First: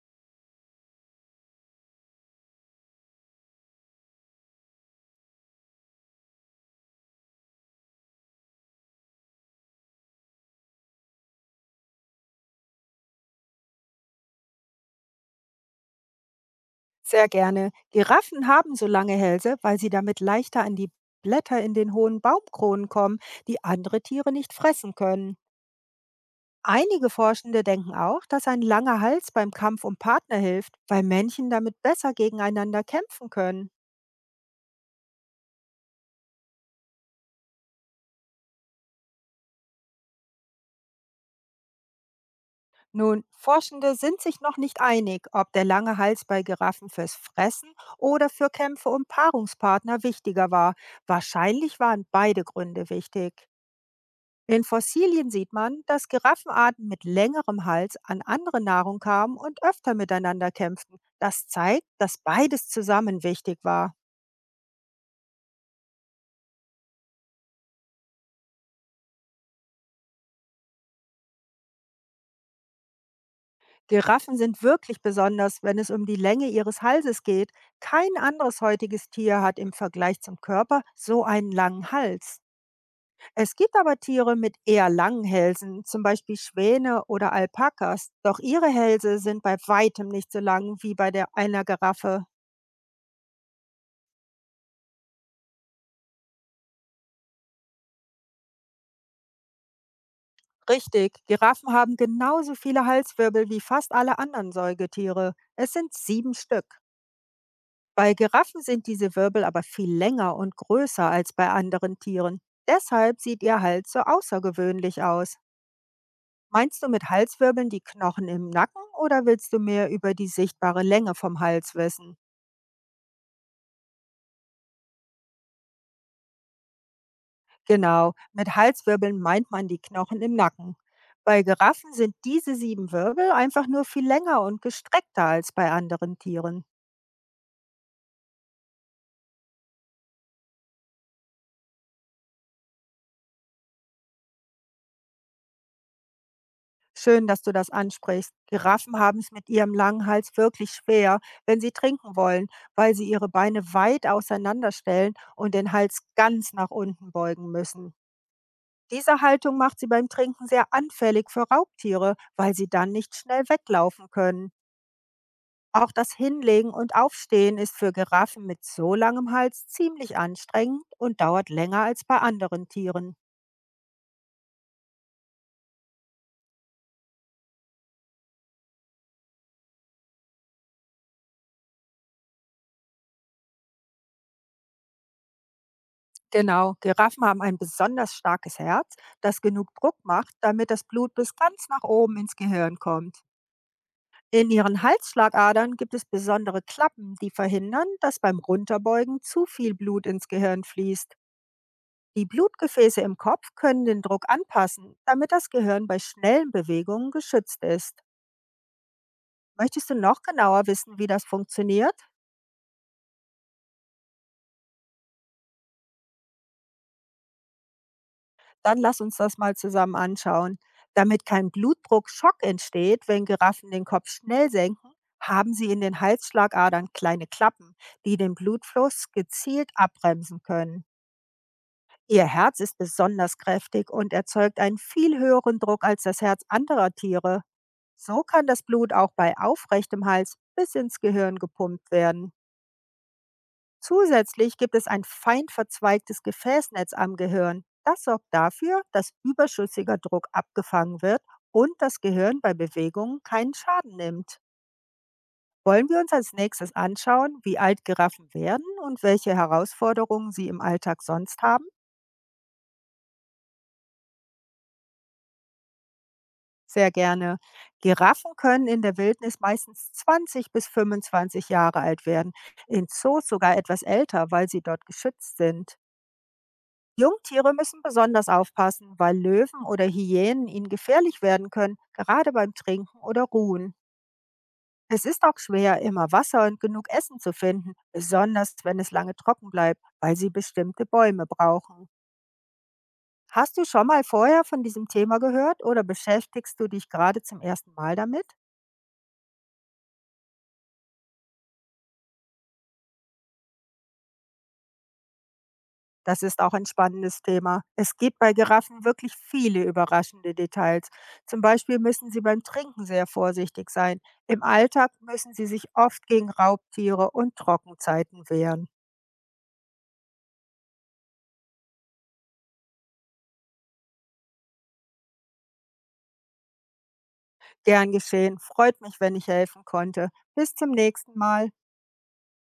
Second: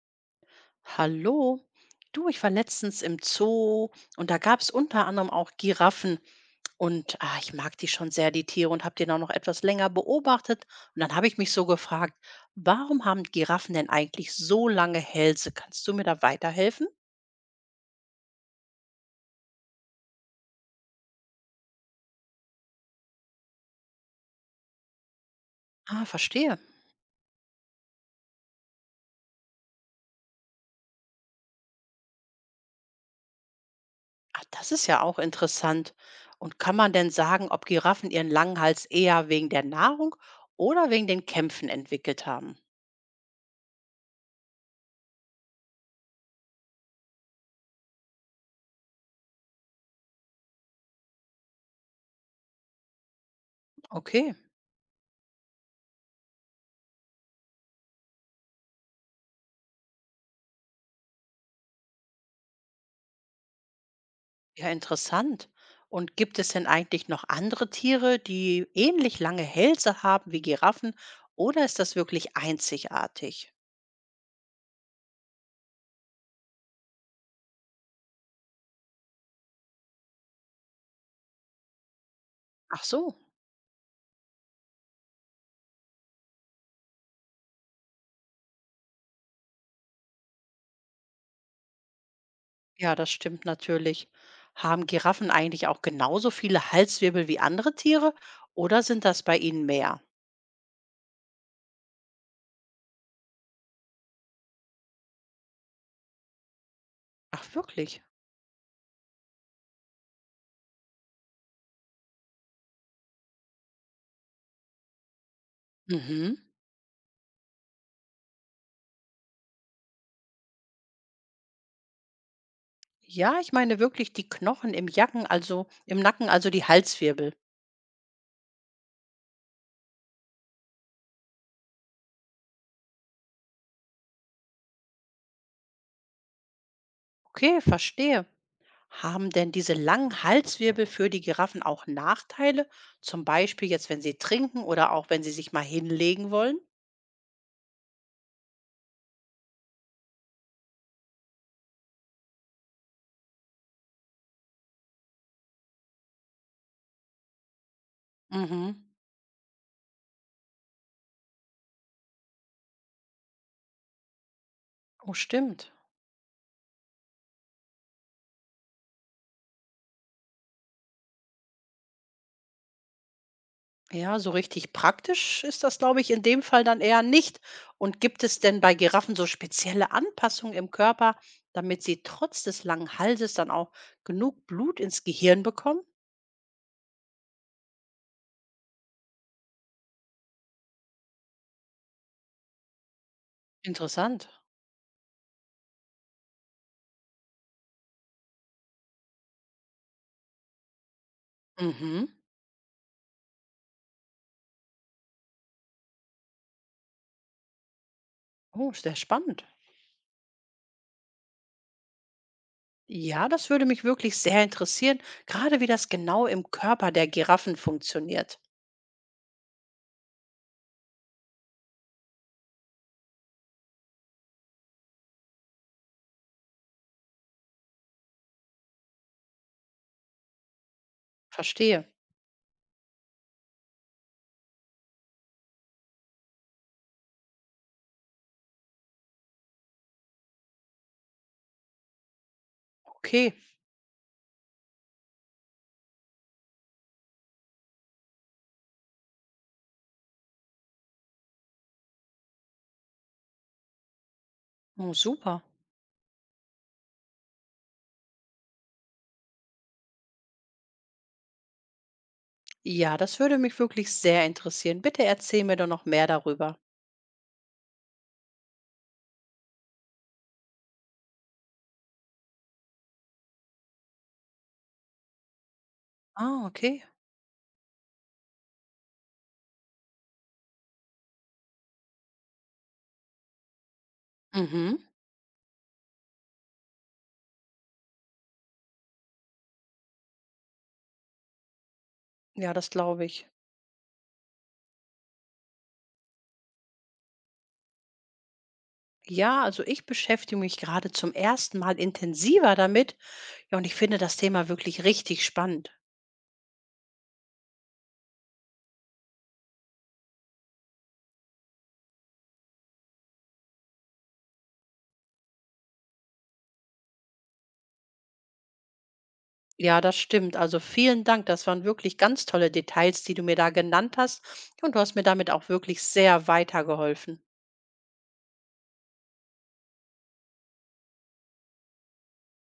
Hallo, du, ich war letztens im Zoo und da gab es unter anderem auch Giraffen. Und ich mag die schon sehr, die Tiere, und habe den auch noch etwas länger beobachtet. Und dann habe ich mich so gefragt, warum haben Giraffen denn eigentlich so lange Hälse? Kannst du mir da weiterhelfen? Sehr gerne. Giraffen haben so lange Hälse, weil sie damit leichter an die Blätter in den hohen Baumkronen kommen, die andere Tiere nicht fressen können. Ah, verstehe. Einige Forschende denken auch, dass ein langer Hals beim Kampf um Partner hilft, weil Männchen damit besser gegeneinander kämpfen können. Ah, das ist ja auch interessant. Und kann man denn sagen, ob Giraffen ihren langen Hals eher wegen der Nahrung oder wegen den Kämpfen entwickelt haben? Nun, Forschende sind sich noch nicht einig, ob der lange Hals bei Giraffen fürs Fressen oder für Kämpfe um Paarungspartner wichtiger war. Wahrscheinlich waren beide Gründe wichtig. Okay. In Fossilien sieht man, dass Giraffenarten mit längerem Hals an andere Nahrung kamen und öfter miteinander kämpften. Das zeigt, dass beides zusammen wichtig war. Ja, interessant. Und gibt es denn eigentlich noch andere Tiere, die ähnlich lange Hälse haben wie Giraffen? Oder ist das wirklich einzigartig? Giraffen sind wirklich besonders, wenn es um die Länge ihres Halses geht. Kein anderes heutiges Tier hat im Vergleich zum Körper so einen langen Hals. Ach so, Es gibt aber Tiere mit eher langen Hälsen, zum Beispiel Schwäne oder Alpakas. Doch ihre Hälse sind bei weitem nicht so lang wie bei der einer Giraffe. ja, das stimmt natürlich. Haben Giraffen eigentlich auch genauso viele Halswirbel wie andere Tiere? Oder sind das bei ihnen mehr? Richtig, Giraffen haben genauso viele Halswirbel wie fast alle anderen Säugetiere. Es sind 7 Stück. Ach wirklich? Bei Giraffen sind diese Wirbel aber viel länger und größer als bei anderen Tieren. Deshalb sieht ihr Hals so außergewöhnlich aus. Mhm. Meinst du mit Halswirbeln die Knochen im Nacken oder willst du mehr über die sichtbare Länge vom Hals wissen? Ja, ich meine wirklich die Knochen im Jacken, also im Nacken, also die Halswirbel. Genau, mit Halswirbeln meint man die Knochen im Nacken. Bei Giraffen sind diese 7 Wirbel einfach nur viel länger und gestreckter als bei anderen Tieren. Okay, verstehe. Haben denn diese langen Halswirbel für die Giraffen auch Nachteile? Zum Beispiel jetzt, wenn sie trinken oder auch wenn sie sich mal hinlegen wollen? Schön, dass du das ansprichst. Giraffen haben es mit ihrem langen Hals wirklich schwer, wenn sie trinken wollen, weil sie ihre Beine weit auseinanderstellen und den Hals ganz nach unten beugen müssen. Mhm. Diese Haltung macht sie beim Trinken sehr anfällig für Raubtiere, weil sie dann nicht schnell weglaufen können. Oh, stimmt. Auch das Hinlegen und Aufstehen ist für Giraffen mit so langem Hals ziemlich anstrengend und dauert länger als bei anderen Tieren. Ja, so richtig praktisch ist das, glaube ich, in dem Fall dann eher nicht. Und gibt es denn bei Giraffen so spezielle Anpassungen im Körper, damit sie trotz des langen Halses dann auch genug Blut ins Gehirn bekommen? Genau, Giraffen haben ein besonders starkes Herz, das genug Druck macht, damit das Blut bis ganz nach oben ins Gehirn kommt. Interessant. In ihren Halsschlagadern gibt es besondere Klappen, die verhindern, dass beim Runterbeugen zu viel Blut ins Gehirn fließt. Mhm. Die Blutgefäße im Kopf können den Druck anpassen, damit das Gehirn bei schnellen Bewegungen geschützt ist. Oh, sehr spannend. Möchtest du noch genauer wissen, wie das funktioniert? Ja, das würde mich wirklich sehr interessieren, gerade wie das genau im Körper der Giraffen funktioniert. Dann lass uns das mal zusammen anschauen. Damit kein Blutdruckschock entsteht, wenn Giraffen den Kopf schnell senken, haben sie in den Halsschlagadern kleine Klappen, die den Blutfluss gezielt abbremsen können. Verstehe. Ihr Herz ist besonders kräftig und erzeugt einen viel höheren Druck als das Herz anderer Tiere. So kann das Blut auch bei aufrechtem Hals bis ins Gehirn gepumpt werden. Okay. Zusätzlich gibt es ein fein verzweigtes Gefäßnetz am Gehirn. Das sorgt dafür, dass überschüssiger Druck abgefangen wird und das Gehirn bei Bewegungen keinen Schaden nimmt. Oh, super. Wollen wir uns als nächstes anschauen, wie alt Giraffen werden und welche Herausforderungen sie im Alltag sonst haben? Ja, das würde mich wirklich sehr interessieren. Bitte erzähl mir doch noch mehr darüber. Sehr gerne. Giraffen können in der Wildnis meistens 20 bis 25 Jahre alt werden, in Zoos sogar etwas älter, weil sie dort geschützt sind. Ah, okay. Jungtiere müssen besonders aufpassen, weil Löwen oder Hyänen ihnen gefährlich werden können, gerade beim Trinken oder Ruhen. Mhm. Es ist auch schwer, immer Wasser und genug Essen zu finden, besonders wenn es lange trocken bleibt, weil sie bestimmte Bäume brauchen. Ja, das glaube ich. Hast du schon mal vorher von diesem Thema gehört oder beschäftigst du dich gerade zum ersten Mal damit? Ja, also ich beschäftige mich gerade zum ersten Mal intensiver damit. Ja, und ich finde das Thema wirklich richtig spannend. Das ist auch ein spannendes Thema. Es gibt bei Giraffen wirklich viele überraschende Details. Zum Beispiel müssen sie beim Trinken sehr vorsichtig sein. Im Alltag müssen sie sich oft gegen Raubtiere und Trockenzeiten wehren. Ja, das stimmt. Also vielen Dank. Das waren wirklich ganz tolle Details, die du mir da genannt hast. Und du hast mir damit auch wirklich sehr weitergeholfen. Gern geschehen. Freut mich, wenn ich helfen konnte. Bis zum nächsten Mal.